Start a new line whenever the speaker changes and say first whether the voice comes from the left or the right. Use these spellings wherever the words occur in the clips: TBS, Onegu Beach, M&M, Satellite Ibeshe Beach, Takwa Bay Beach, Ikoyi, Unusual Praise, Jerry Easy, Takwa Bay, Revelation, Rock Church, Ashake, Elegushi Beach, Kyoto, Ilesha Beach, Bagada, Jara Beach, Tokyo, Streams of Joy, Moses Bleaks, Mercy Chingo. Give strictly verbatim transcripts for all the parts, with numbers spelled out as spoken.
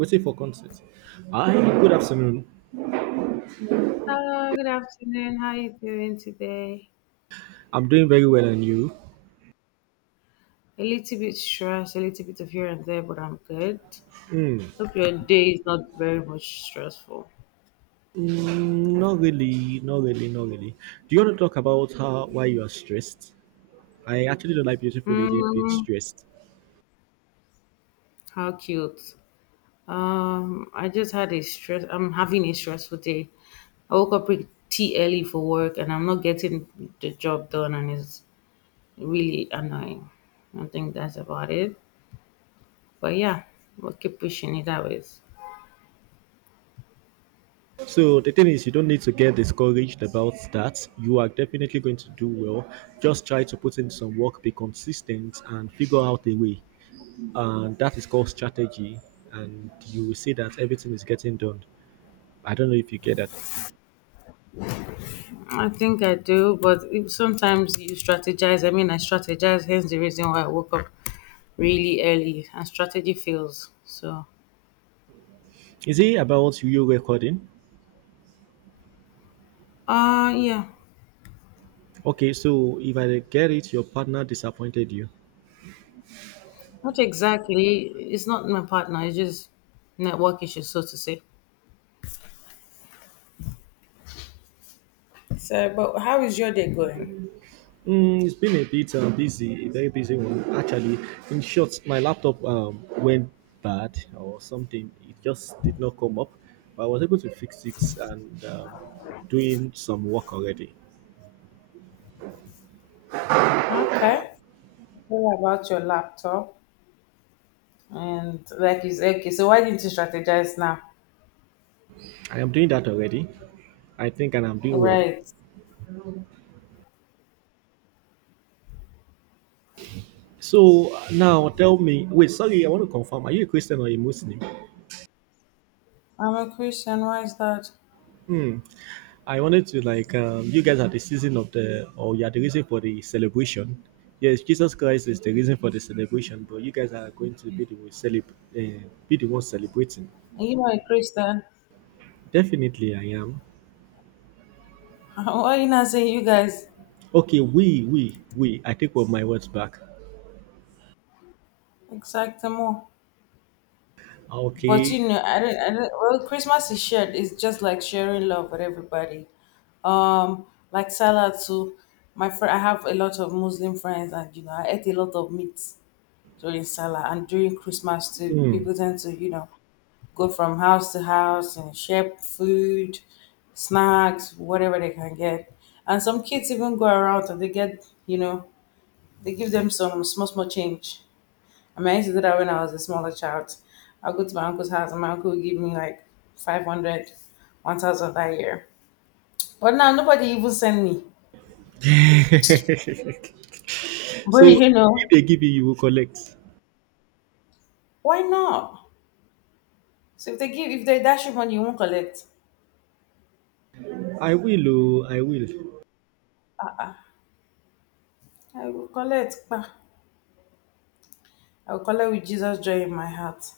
right: Waiting for concert. Hi, good afternoon.
left: Hello, good afternoon. How are you doing today?
right: I'm doing very well, and you?
left: A little bit stressed, a little bit of here and there, but I'm good.
right: Hmm.
left: Hope your day is not very much stressful.
right: Mm, not really, not really, not really. Do you want to talk about how why you are stressed? I actually don't like beautiful lady being
left: Mm,
right: stressed.
left: how cute. Um, I just had a stress. I'm having a stressful day. I woke up pretty early for work, and I'm not getting the job done, and it's really annoying. I think that's about it. But yeah, we'll keep pushing it always.
right: So the thing is, you don't need to get discouraged about that. You are definitely going to do well. Just try to put in some work, be consistent, and figure out a way. And that is called strategy. And you will see that everything is getting done. I don't know if you get that.
left: I think I do, but if- sometimes you strategize. I mean, I strategize, hence the reason why I woke up really early and strategy fails. So,
right: Is it about you recording?
left: uh, yeah,
right: Okay, so if I get it, your partner disappointed you.
left: not exactly. It's not my partner, it's just network issues, so to say. So, but how is your day going?
right: Mm, it's been a bit uh, busy, a very busy one. Actually, in short, my laptop um, went bad or something. It just did not come up, but I was able to fix it and um, doing some work already.
left: Okay. What about your laptop? And like is okay, so why didn't you strategize now?
right: I am doing that already, I think, and I'm doing well.
left: Right.
right: So uh, now tell me, wait, sorry, I want to confirm. Are you a Christian or a Muslim?
left: I'm a Christian, why is that?
right: Hmm. I wanted to like um, you guys are the season of the or you are the reason for the celebration. Yes, Jesus Christ is the reason for the celebration, but you guys are going to be the one celeb- uh, be the one celebrating.
left: Are you not a Christian?
right: Definitely, I am.
left: Why are you not saying you guys?
right: Okay, we we we. I take all my words back.
left: Exactamo. But
right: Okay.
left: you know, I don't, I don't, well, Christmas is shared. It's just like sharing love with everybody. Um, like Salah too. My friend, I have a lot of Muslim friends, and you know, I ate a lot of meat during Salah and during Christmas too.
right: Hmm.
left: People tend to you know, go from house to house and share food, snacks, whatever they can get. And some kids even go around and they get, you know, they give them some small, small change. I mean, I used to do that when I was a smaller child. I'll go to my uncle's house and my uncle would give me like five hundred, one thousand that year. But now nobody even send me.
right: So
left: But you
right: if
left: know,
right: they give you, you will collect.
left: why not? So if they give, if they dash you money, you won't collect.
right: I will. Oh, I will.
left: I will collect. Bah. I will collect with Jesus' joy in my heart.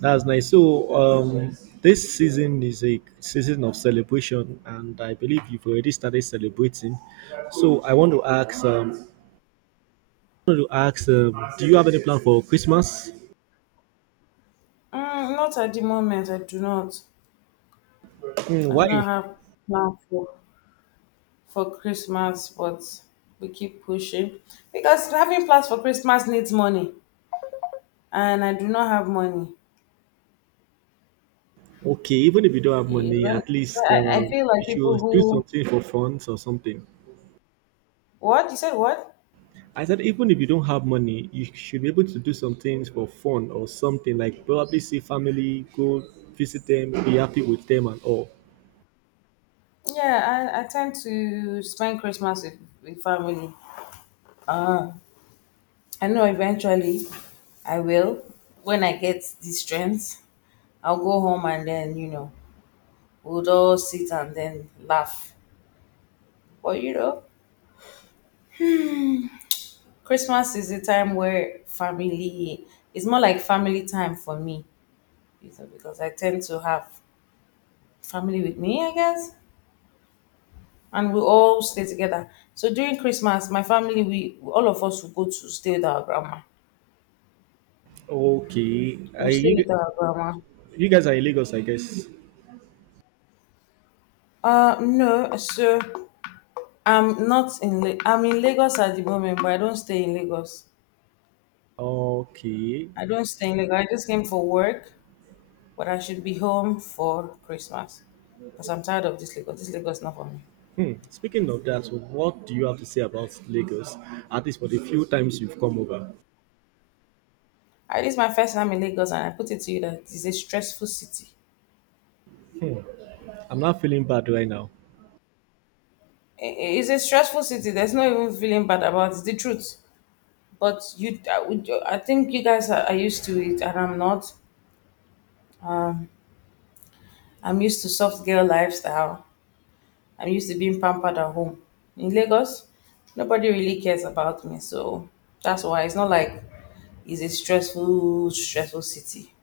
right: That's nice. So, um, this season is a season of celebration, and I believe you've already started celebrating. So, I want to ask, um, I want to ask, um, do you have any plan for Christmas?
left: Mm, not at the moment. I do not.
right: Hmm,
left: I do
right: why?
left: not have plan for for Christmas, but we keep pushing because having plans for Christmas needs money, and I do not have money.
right: Okay, even if you don't have
left: Is
right: money,
left: when,
right: at
left: so
right: least
left: I,
right: uh,
left: I feel
right: you
left: like people
right: should do
left: who,
right: something for fun or something.
left: what you said what,
right: I said, even if you don't have money, you should be able to do some things for fun or something like probably see family, go visit them, be happy with them, and all.
left: yeah, I, I tend to spend Christmas with, with family. I know eventually I will when I get the strength. I'll go home, and then you know we'll all sit and then laugh. But you know Christmas is a time where family, it's more like family time for me, you know, because I tend to have family with me, I guess, and we all stay together. So during Christmas, my family, we all of us will go to stay with our grandma.
right: Okay,
left: We'll stay
right: I
left: with our grandma.
right: You guys are in Lagos, I guess.
left: Uh, no, so I'm not in. La- I'm in Lagos at the moment, but I don't stay in Lagos.
right: Okay.
left: I don't stay in Lagos. I just came for work, but I should be home for Christmas because I'm tired of this Lagos. This Lagos is not for me.
right: Hmm. Speaking of that, so what do you have to say about Lagos? At least for the few times you've come over.
left: I, this is my first time in Lagos, and I put it to you that it's a stressful city.
right: Hmm. I'm not feeling bad right now.
left: I- It's a stressful city. There's no even feeling bad about it. It's the truth. But you, I would- I think you guys are, are used to it, and I'm not. I'm used to soft girl lifestyle. I'm used to being pampered at home. In Lagos, nobody really cares about me, so that's why it's not like it's a stressful, stressful city.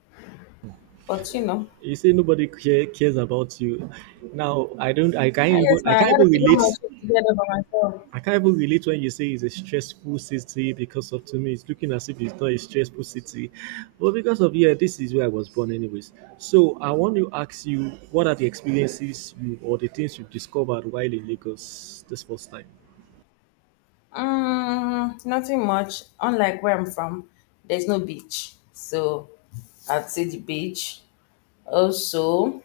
left: But you know,
right: You say nobody care, cares about you. Now I don't. I can't
left: I
right: even.
left: guess
right: I
left: now I
right: can't
left: gotta
right: even
left: figure
right: relate.
left: my shit together by myself.
right: I can't even relate when you say it's a stressful city because of to me, it's looking as if it's not a stressful city. But because of yeah, this is where I was born, anyways. So I want to ask you, what are the experiences you or the things you've discovered while in Lagos this first time?
left: Mm, nothing much. Unlike where I'm from, there's no beach, so I'd say the beach. Also,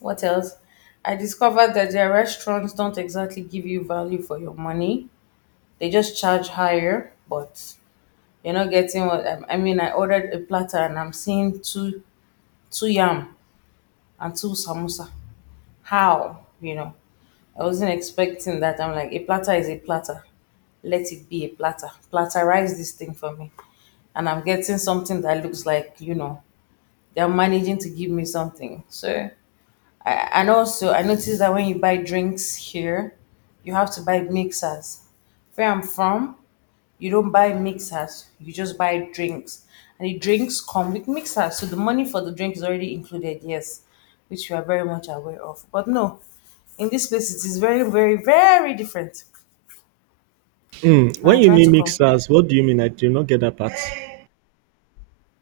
left: what else? I discovered that their restaurants don't exactly give you value for your money. They just charge higher, but you're not getting what I I mean. I ordered a platter and I'm seeing two two yam and two samosa. How? You know, I wasn't expecting that. I'm like, a platter is a platter. Let it be a platter. Platterize this thing for me. And I'm getting something that looks like, you know, they're managing to give me something. So I, and also, I noticed that when you buy drinks here, you have to buy mixers. Where I'm from, you don't buy mixers, you just buy drinks. And the drinks come with mixers. So the money for the drink is already included, yes, which you are very much aware of. But no, in this place, it is very, very, very different.
right: Hmm,
left: And
right: when
left: I
right: you
left: try
right: mean
left: to compare.
right: mixers, what do you mean? I do not get that part.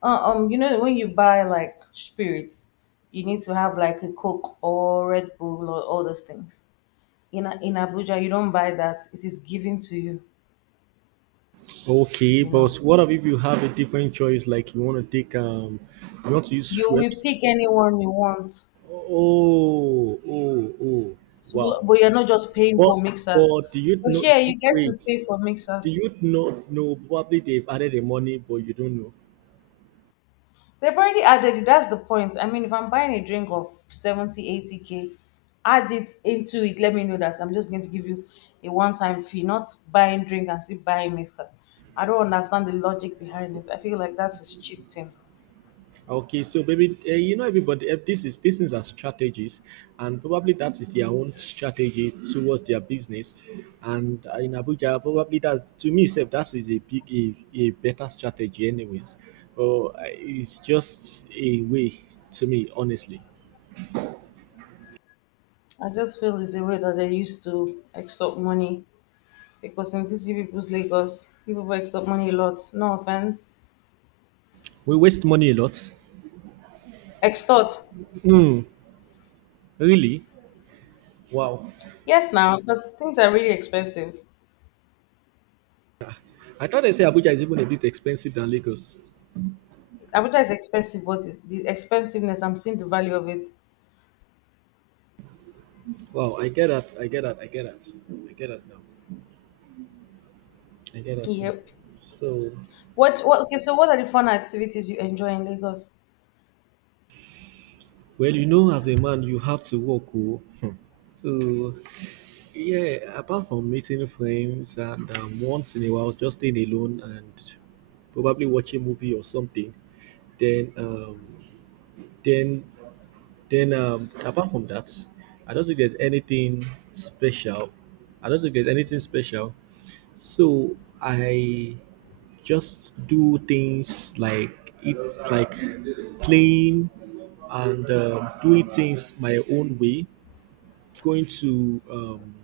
left: Uh, um, you know, when you buy like spirits, you need to have like a Coke or Red Bull or all those things. In in Abuja, you don't buy that. It is given to you.
right: Okay,
left: You
right: but
left: know,
right: what if you have a different choice? Like you want to take um, you want to use
left: you will pick
right: Schweppes?
left: anyone you want.
right: Oh, oh, oh!
left: So,
right: Wow.
left: but you're not just paying
right: But
left: for mixers.
right: but do you
left: But
right: know?
left: here,
right: Do-
left: you get to
right: Wait,
left: pay for
right: do
left: mixers.
right: you know? No, probably they've added the money, but you don't know.
left: They've already added it. That's the point. I mean, if I'm buying a drink of seventy eighty k, add it into it. Let me know that I'm just going to give you a one-time fee, not buying drink and still buying mixer. I don't understand the logic behind it. I feel like that's a cheap thing.
right: Okay, so maybe uh, you know everybody. eh, This is these things are strategies, and probably that is their own strategy towards their business. And uh, in Abuja, probably that's to me, self, that is a big a, a better strategy, anyways. But uh, it's just a way to me, honestly.
left: I just feel it's a way that they used to extort money. Because in this you people's Lagos, people will extort money a lot. No offense.
right: We waste money a lot.
left: Extort.
right: Mm, really? Wow.
left: Yes, now, because things are really expensive.
right: I thought they say Abuja is even a bit expensive than Lagos.
left: Abuja is expensive, but the the expensiveness, I'm seeing the value of it.
right: Wow, I get that. I get that. I get that. I get that now. I get that now.
left: Yep.
right: So,
left: What, what, okay, so what are the fun activities you enjoy in Lagos?
right: well, you know, as a man, you have to work. Oh. So, yeah, apart from meeting friends and um, once in a while just staying alone and probably watching a movie or something, then, um, then, then, um, apart from that, I don't think there's anything special. I don't think there's anything special. So, I just do things like it like playing and um, doing things my own way, going to um,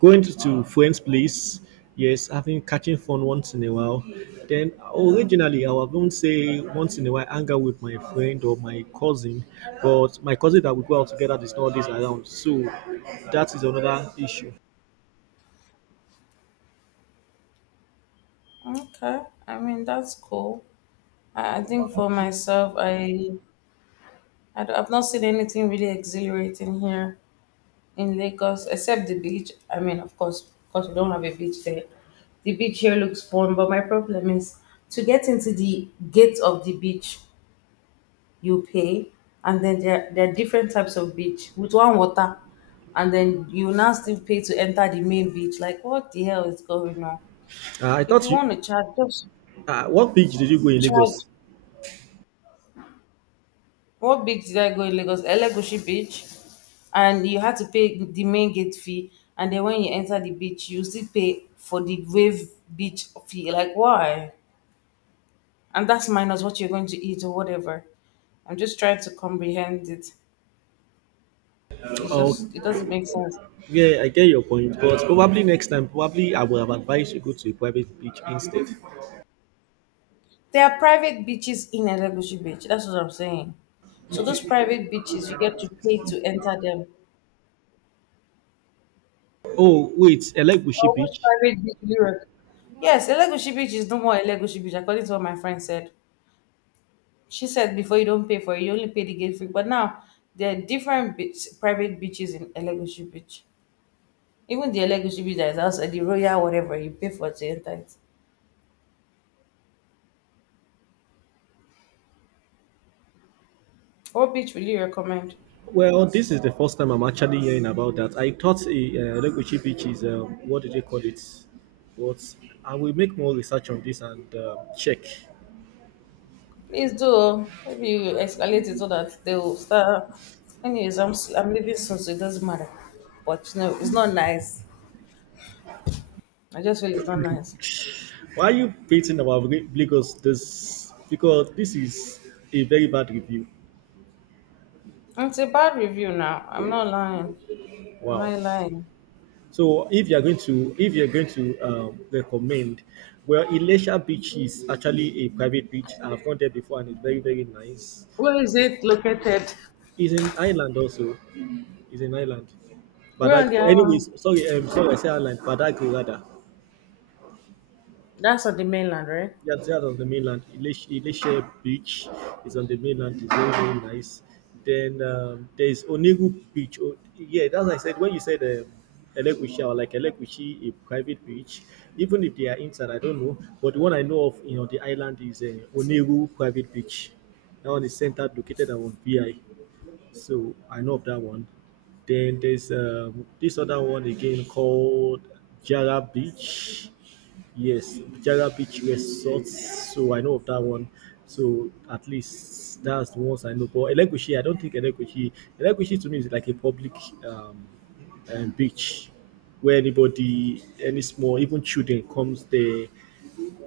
right: going to, to friends place, yes, having, catching fun once in a while. Then originally I would even say once in a while hang out with my friend or my cousin, but my cousin that we go out together is not this around, so that is another issue.
left: Okay, I mean, that's cool. I, I think for myself, I, I, I've not seen anything really exhilarating here, in Lagos, except the beach. I mean, of course, because we don't have a beach there. The beach here looks fun, but my problem is to get into the gate of the beach, you pay, and then there, there are different types of beach with one water, and then you now still pay to enter the main beach. Like, what the hell is going on?
right: Uh, I
left: If
right: thought
left: you
right: you
left: want to charge, just
right: uh, What beach did you go in Lagos?
left: charge. What beach did I go in Lagos? Elegushi Beach. And you had to pay the main gate fee. And then when you enter the beach, you still pay for the wave beach fee. Like, why? And that's minus what you're going to eat or whatever. I'm just trying to comprehend it. It's just, it doesn't make sense.
right: Yeah, I get your point, but probably next time, probably I would have advised you go to a private beach instead.
left: There are private beaches in Elegushi Beach. That's what I'm saying. So those private beaches, you get to pay to enter them.
right: Oh, wait, Elegushi
left: Or which
right: Beach.
left: private beach do you recommend? Yes, Elegushi Beach is no more Elegushi Beach, according to what my friend said. She said before you don't pay for it, you only pay the gate fee. But now there are different beach, private beaches in Elegushi Beach. Even the Elegushi Beach that is outside the Royal, whatever, you pay for to enter it. What beach will you recommend?
right: Well, this is the first time I'm actually hearing about that. I thought uh, Elegushi Beach is uh, what do they call it? But I will make more research on this and uh, check.
left: Please do. Oh. Maybe you escalate it so that they will start. Anyways, I'm, s- I'm leaving soon, so it doesn't matter. But no, it's not nice. I just feel it's not nice.
right: Why are you beating about Lagos? This Because this is a very bad review.
left: It's a bad review now. I'm not lying. Am
right: Wow.
left: I lying?
right: So if you're going to if you're going to um, recommend, well, Elisha Beach is actually a private beach. I've gone there before and it's very very nice.
left: Where is it located?
right: It's in Ireland also. It's in Ireland. But
left: We're on the island.
right: anyways, sorry, um, sorry, I said Ireland. Badagry rather.
left: That's on the mainland, right?
right: Yes, that's on the mainland. Ilish, Ilishe Beach is on the mainland. It's very, very nice. Then um, there is Onegu Beach. Oh, yeah, that's what I said. When you said um, Elekushi or like Elekushi, a private beach, even if they are inside, I don't know. But the one I know of, you know, the island is uh, Onegu Private Beach. That one is centered, located on V I. So I know of that one. Then there's um, this other one again called Jara Beach. Yes, Jara Beach Resort. So I know of that one. So at least that's the ones I know. But Elegushi, I don't think Elegushi. Elegushi to me is like a public um, um, beach where anybody, any small, even children comes there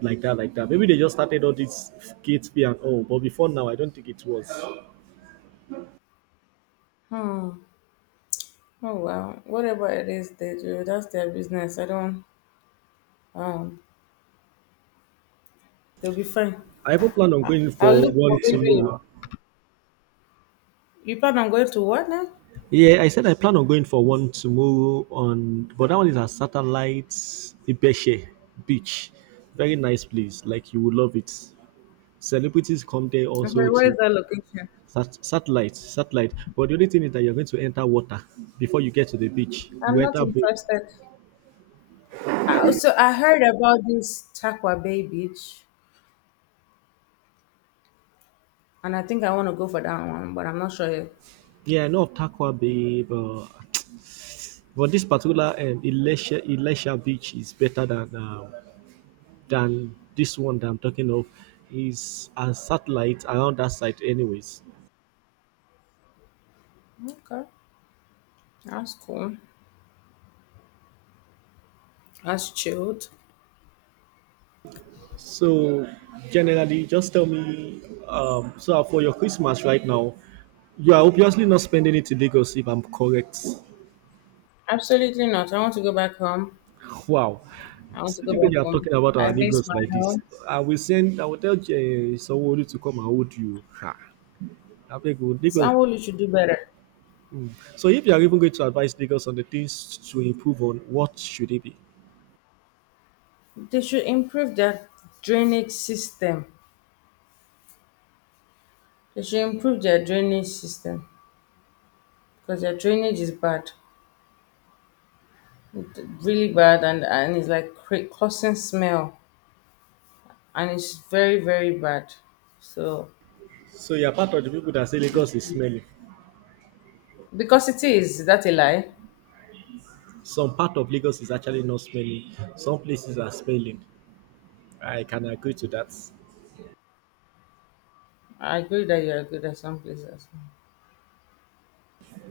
right: like that, like that. Maybe they just started all this gate fee and all. But before now, I don't think it was.
left: Hmm. Oh well. Whatever it is they do, that's their business. I don't. Um. They'll be fine.
right: I even plan on going
left: I'll
right: for
left: look
right: one
left: for baby.
right: tomorrow.
left: You plan on going to what now?
right: Yeah, I said I plan on going for one tomorrow on, but that one is at Satellite Ibeshe Beach. Very nice place. Like you will love it. Celebrities come there
left: I'm
right: also
left: sorry. Where is
right: to
left: that location?
right: sat- satellite, satellite. But the only thing is that you're going to enter water before you get to the beach.
left: I'm
right: You
left: not
right: enter boat.
left: interested. I also I heard about this Takwa Bay Beach, and I think I want to go for that one, but I'm not sure yet.
right: Yeah, I know of Takwa Bay, but but this particular um, Ilesha Ilesha Beach is better than um, than this one that I'm talking of, is a satellite around that site anyways.
left: Okay. That's cool. That's chilled.
right: So generally just tell me, um so for your Christmas right now, you are obviously not spending it in Lagos if I'm correct.
left: Absolutely not. I want to go back home.
right: Wow.
left: I want to go
right: Sitting when you
left: back
right: are
left: home.
right: talking about our
left: I miss
right: Lagos
left: my
right: like this,
left: home.
right: I will send I will tell uh, somebody to come and hold you. Ha. I beg you, Lagos.
left: Sanwolu should do better.
right: So if you are even going to advise Lagos on the things to improve on, what should it be?
left: They should improve their drainage system. They should improve their drainage system because their drainage is bad, It- really bad, and and it's like cra- causing smell, and it's very very bad. So
right: So you are part of the people that say
left: this-
right: Lagos is smelly.
left: because it is, is that a lie?
right: Some part of Lagos is actually not smelly. Some places are smelly. I can agree to that.
left: I agree that you are good at some places.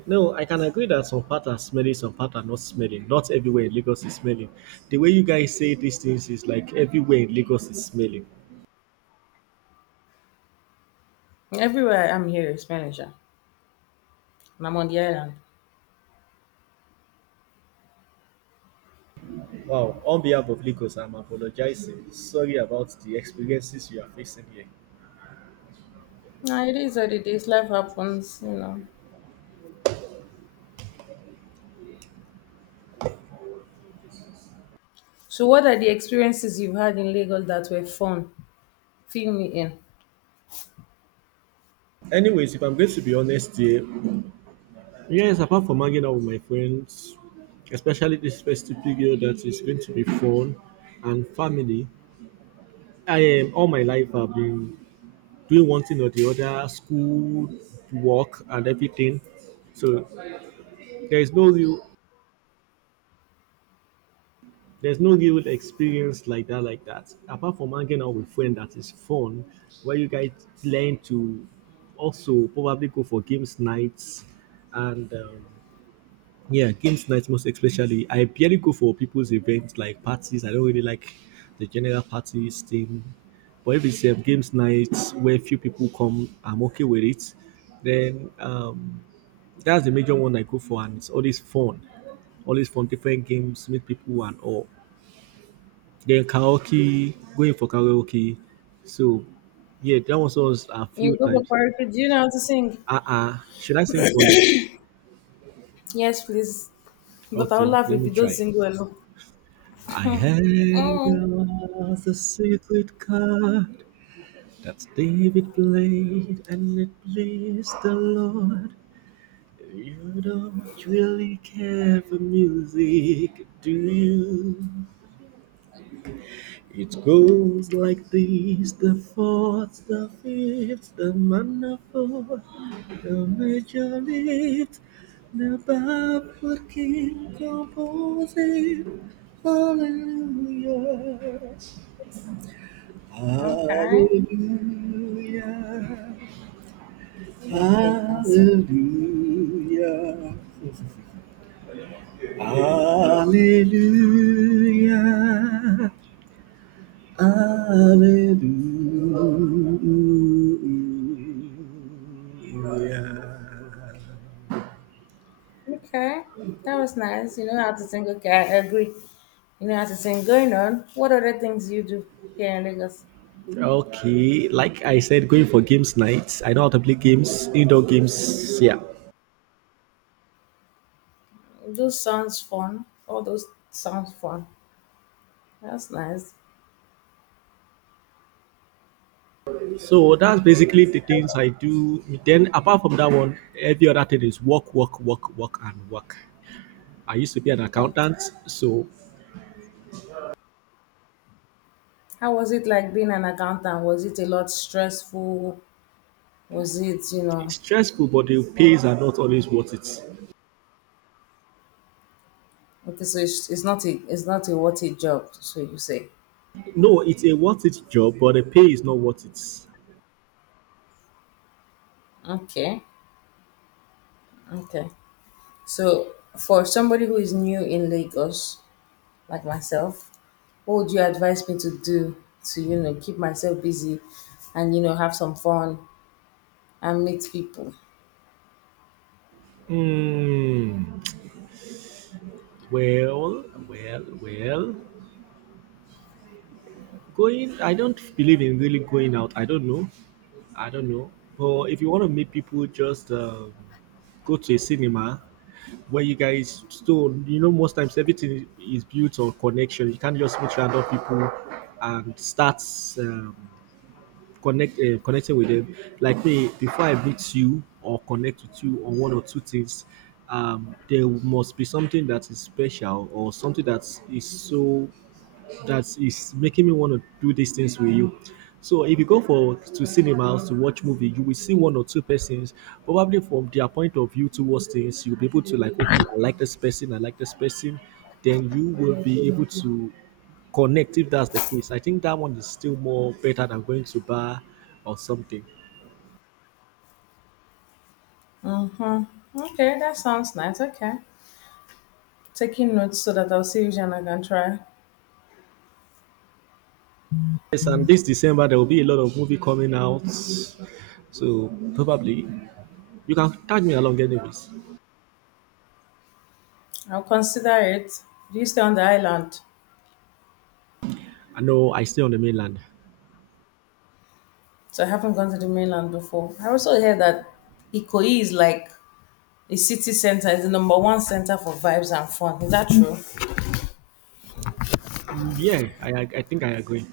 right: No, I can agree that some part are smelly, some part are not smelling. Not everywhere in Lagos is smelling. The way you guys say these things is like everywhere in Lagos is smelling.
left: Everywhere I'm here is smelling, and I'm on the island.
right: Wow, on behalf of Lagos, I'm apologizing. Sorry about the experiences you are facing here.
left: Nah, it is what it is. Life happens, you know. So, what are the experiences you've had in Lagos that were fun? Fill me in.
right: Anyways, if I'm going to be honest here, yes, apart from hanging out with my friends, especially this festive period that is going to be fun and family, I am all my life I've been doing one thing or the other, school, work, and everything. So there is no real there's no real experience like that like that. Apart from hanging out with friends that is fun, where you guys learn to also probably go for games nights and um, yeah, games night most especially. I barely go for people's events like parties. I don't really like the general parties thing. But if it's um, games nights where few people come, I'm okay with it. Then um, that's the major one I go for, and it's always fun. Always fun, different games, meet people and all. Then karaoke, going for karaoke. So yeah, that was us a few
left: You go for
right: times.
left: choreography. Do you know how to sing?
right: Uh uh Should I sing for you?
left: Yes, please. But I will
right: Okay,
left: laugh
right: let
left: if
right: me
left: you don't
right: try.
left: sing well.
right: I had
left: Oh,
right: lost a secret card that David played, and it pleased the Lord. You don't really care for music, do you? It goes like this, the fourth, the fifth, the minor fourth, the major lift, the backward king composing. Hallelujah.
left: okay.
right: Hallelujah.
left: Okay, you can sing.
right: Hallelujah. Hallelujah. Hallelujah.
left: Okay. That was nice. You know how to sing. Okay, I agree. You know how to sing. Going on, what other things do you do here in Lagos?
right: Okay, like I said, going for games nights. I know how to play games, indoor games. Yeah.
left: Those sounds fun. All those sounds fun. That's nice.
right: So that's basically the things I do. Then apart from that one, every other thing is work, work, work, work, and work. I used to be an
left: Uh,
right: accountant, so
left: How was it like being an accountant? Was it a lot stressful? Was it, you
right: it's
left: know,
right: stressful, but the pays are not always worth it.
left: okay, so it's, it's not a, it's not a what a job, so you say.
right: No, it's a worth it job, but the pay is not worth it.
left: Okay, okay. So, for somebody who is new in Lagos, like myself, what would you advise me to do to, you know, keep myself busy and, you know, have some fun and meet people?
right: Hmm. Well, well, well. Going, I don't believe in really going out. I don't know. I don't know. But if you want to meet people, just um, go to a cinema where you guys. Still, you know, most times everything is built on connection. You can't just meet random people and start um, connect uh, connection with them. Like me, before I meet you or connect with you on one or two things, um, there must be something that is special or something that is so that is making me want to do these things with you. So if you go for to cinemas to watch movie, you will see one or two persons probably from their point of view towards things. You'll be able to like, okay, I like this person, I like this person. Then you will be able to connect if that's the case. I think that one is still more better than going to bar or something.
left: Mm-hmm. Okay, that sounds nice. Okay. Taking notes so that I'll see which one I can try.
right: Yes, and this December there will be a lot of movie coming out. So probably you can tag me along anyways.
left: I'll consider it. Do you stay on the island?
right: I know I stay on the mainland.
left: So I haven't gone to the mainland before. I also heard that Ikoyi is like a city center, is the number one center for vibes and fun. Is that true?
right: Mm, Yeah, I I I think I agree.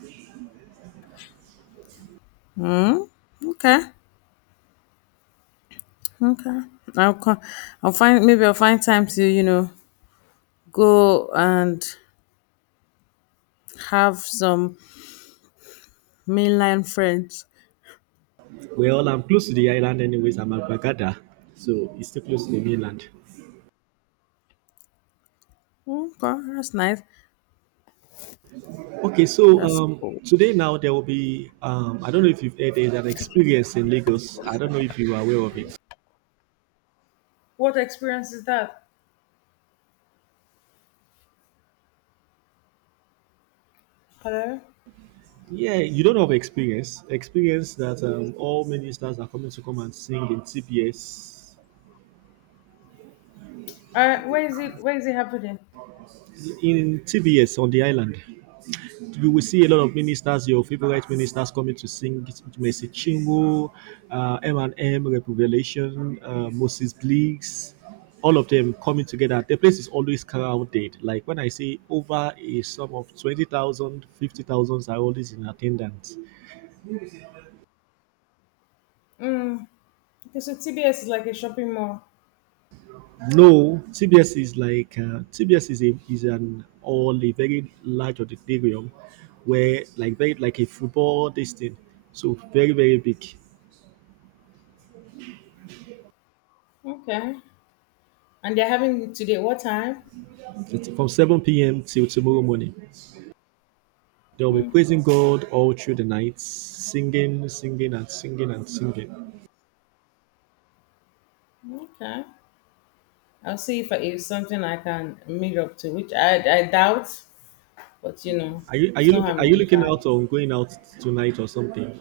left: Mm, okay, okay. I'll co- I'll find maybe I'll find time to you know go and have some mainline friends.
right: Well, I'm close to the island anyways. I'm at Bagada, so it's still close to the mainland.
left: Okay, that's nice.
right: Okay, so
left: That's
right: um,
left: cool.
right: today now there will be um, I don't know if you've heard there's an experience in Lagos. I don't know if you are aware of it.
left: What experience is that? Hello.
right: Yeah, you don't have experience. Experience that um, all ministers are coming to come and sing in T B S.
left: Uh, where is it? Where is it happening?
right: In T B S on the island, you will see a lot of ministers, your favorite ministers, coming to sing. Mercy Chingo, uh, M and M, Revelation, uh, Moses Bleaks, all of them coming together. The place is always crowded. Like when I say over a sum of twenty thousand, are always in attendance.
left: Mm. Okay, so T B S is like a shopping mall.
right: No, T B S is like uh, T B S is a is an all a very large auditorium where like very like a football this thing. So very very big.
left: Okay. And they're having it today. What time?
right: It's from seven p m till tomorrow morning. They'll be
left: Mm,
right: praising God all through the night, singing, singing and singing and singing.
left: okay. I'll see if it's something I can meet up to, which I I doubt. But you know,
right: Are you are
left: it's
right: you
left: no
right: look, are
left: harm
right: you
left: in
right: looking
left: trying.
right: out on going out tonight or something?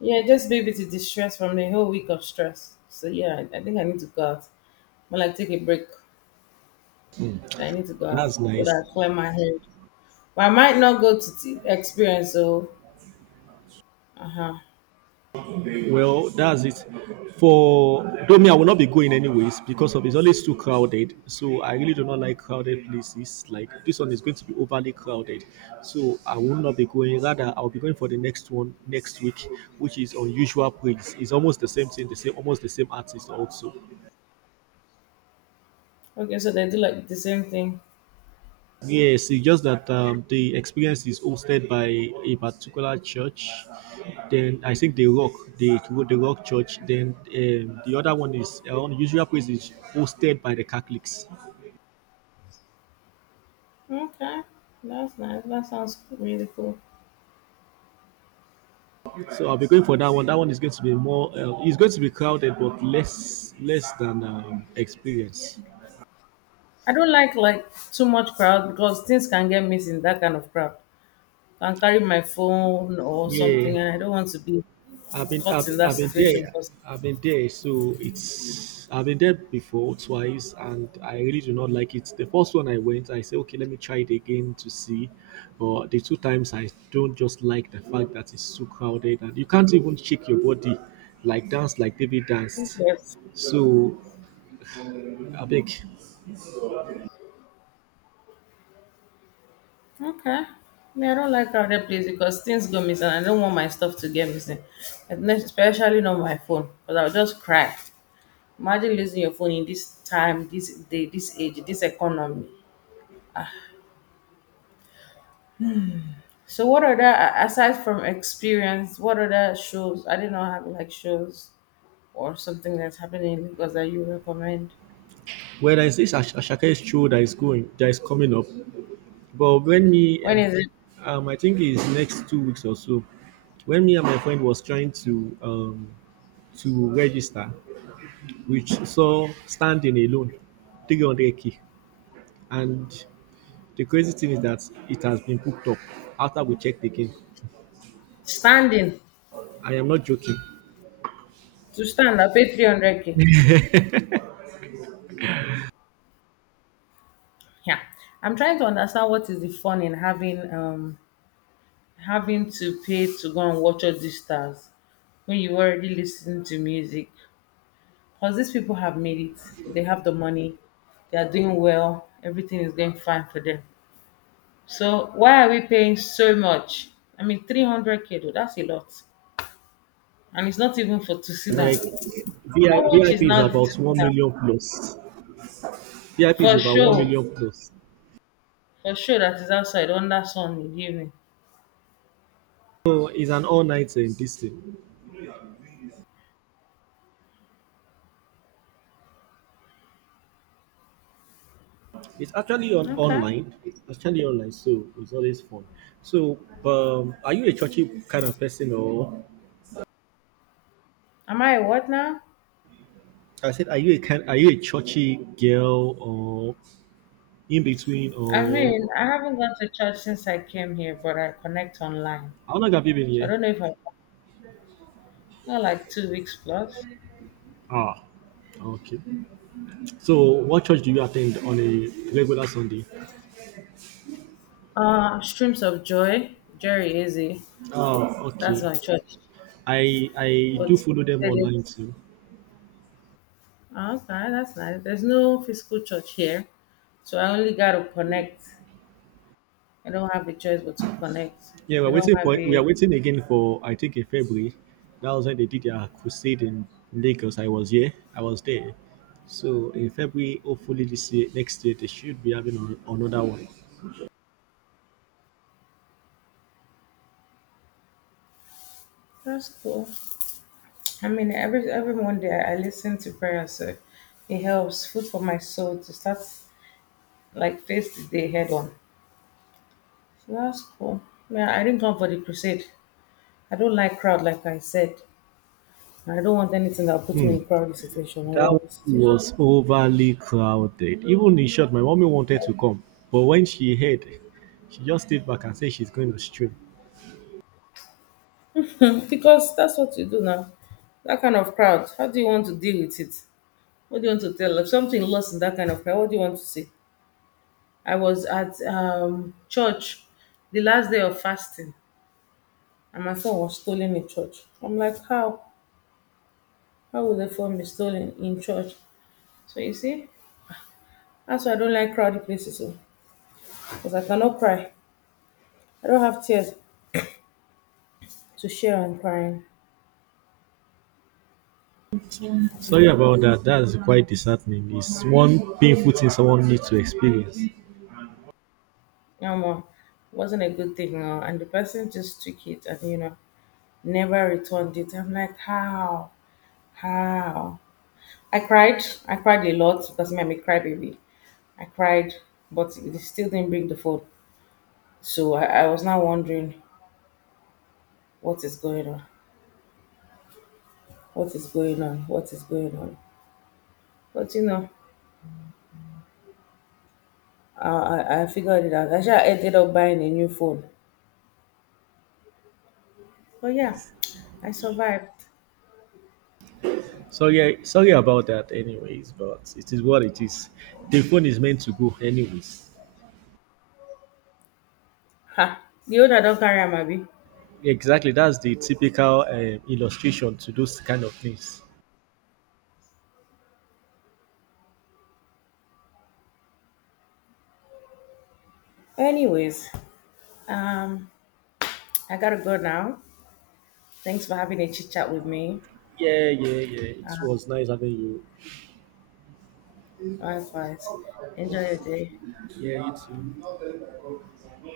left: Yeah, just be able to distress from the whole week of stress. So yeah, I I think I need to go out. More like take a break. So I need to go out
right: That's
left: so
right: nice.
left: that I clear my head. But I might not go to t- experience. So uh huh.
right: Well, that's it. For though me, I will not be going anyways because of it's always too crowded. So I really do not like crowded places. Like this one is going to be overly crowded. So I will not be going. Rather, I'll be going for the next one next week, which is unusual praise. It's almost the same thing, the same almost the same artist also.
left: Okay, so they do like the same thing.
right: Yes, it's just that um, the experience is hosted by a particular church. Then I think the Rock, the the Rock Church. Then um, the other one is uh, Unusual Praise is hosted by the Catholics.
left: Okay, that's nice. That sounds really cool.
right: So I'll be going for that one. That one is going to be more. Uh, it's going to be crowded, but less less than um, experience.
left: I don't like like too much crowd because things can get missed in that kind of crowd. I can carry my phone or
right: Yeah.
left: something, and I don't want to be
right: I've been, I've,
left: caught in that
right: I've been
left: situation
right: there.
left: because
right: I've been there, so it's I've been there before twice, and I really do not like it. The first one I went, I said, okay, let me try it again to see. But the two times I don't just like the fact that it's too crowded, and you can't even shake your body, like dance like David danced.
left: yes.
right: So I beg,
left: Okay. Me, I don't like crowded place because things go missing. I don't want my stuff to get missing, and especially not my phone, because I'll just cry. Imagine losing your phone in this time, this day, this age, this economy. So, what other a- aside from experience, what other shows? I did not have like shows or something that's happening in Lagos that you recommend.
right: where there is this Ash- Ashake show that is going, that is coming up. But when me
left: When
right: and
left: is it
right: um, I think it's next two weeks or so when me and my friend was trying to um, to register, which saw standing alone three hundred k. And the crazy thing is that it has been booked up after we checked again.
left: standing?
right: I am not joking.
left: To stand, I pay three hundred k. Yeah, I'm trying to understand what is the fun in having um having to pay to go and watch all these stars when you already listen to music. Because these people have made it, they have the money, they are doing well, everything is going fine for them. So why are we paying so much? I mean, three hundred k though, that's a lot. And it's not even for to sit down.
right: Like
left: How
right: V I-
left: much is
right: V I P is
left: now the to
right: about
left: sit
right: one
left: down?
right: million plus. V I P is
left: For
right: about one
left: sure,
right: million plus.
left: for sure that is outside under sun in the evening.
right: So it's an all nighter in this thing. It's actually on
left: Okay.
right: online. It's actually online, so it's always fun. So, um, are you a churchy kind of person, or?
left: Am I a what now?
right: I said, are you a kind, are you a churchy girl, or in between,
left: I
right: or
left: mean, I haven't gone to church since I came here, but I connect online.
right: how long have you been
left: So I
right: here?
left: don't know if I, I like two weeks plus.
right: Ah, okay. So, what church do you attend on a regular Sunday?
left: Uh, Streams of Joy, Jerry Easy.
right: Ah, okay.
left: That's my church.
right: I I do
left: But
right: follow them online too.
left: oh, okay, that's nice. There's no physical church here, so I only got to connect. I don't have a choice but to connect.
right: Yeah, we're
left: They don't
right: waiting
left: have
right: for we are
left: a.
right: waiting again for I think in February. That was when they did their crusade in Lagos. I was here. I was there. So in February, hopefully this year, next year they should be having an- another one.
left: That's cool. I mean, every every Monday I I listen to prayer, so it helps food for my soul to start like face the day head on. So that's cool. Yeah, I didn't come for the crusade. I don't like crowd, like I said. I don't want anything that puts me
right: Hmm.
left: in crowded situation
right: That
left: or
right: one
left: crowded situation.
right: was overly crowded. Even in short, my mommy wanted to come, but when she heard, she just stayed back and said she's going to stream.
left: Because that's what you do now. That kind of crowd, how do you want to deal with it? What do you want to tell? If something lost in that kind of crowd, what do you want to say? I was at um, church the last day of fasting and my phone was stolen in church. I'm like, how? How would the phone be stolen in church? So you see, that's why I don't like crowded places because I cannot cry. I don't have tears to share on crying.
right: Sorry about that. That's quite disheartening. It's one painful thing someone needs to experience.
left: um, wasn't a good thing. Uh, and the person just took it and, you know, never returned it. I'm like, how? How? I cried. I cried a lot because it made me cry, baby. I cried, but it still didn't bring the phone. So I, I was now wondering what is going on, what is going on, what is going on. But you know, I, I I figured it out. Actually, I sure ended up buying a new phone. But yeah, I survived.
right: Sorry, sorry about that. Anyways, but it is what it is. The phone is meant to go anyways.
left: Ha! The owner don't carry am abi.
right: Exactly. That's the typical um, illustration to those kind of things.
left: Anyways, um, I gotta go now. Thanks for having a chit chat with me.
right: Yeah, yeah, yeah. It was nice having you.
left: Likewise. Enjoy your day.
right: Yeah, you too.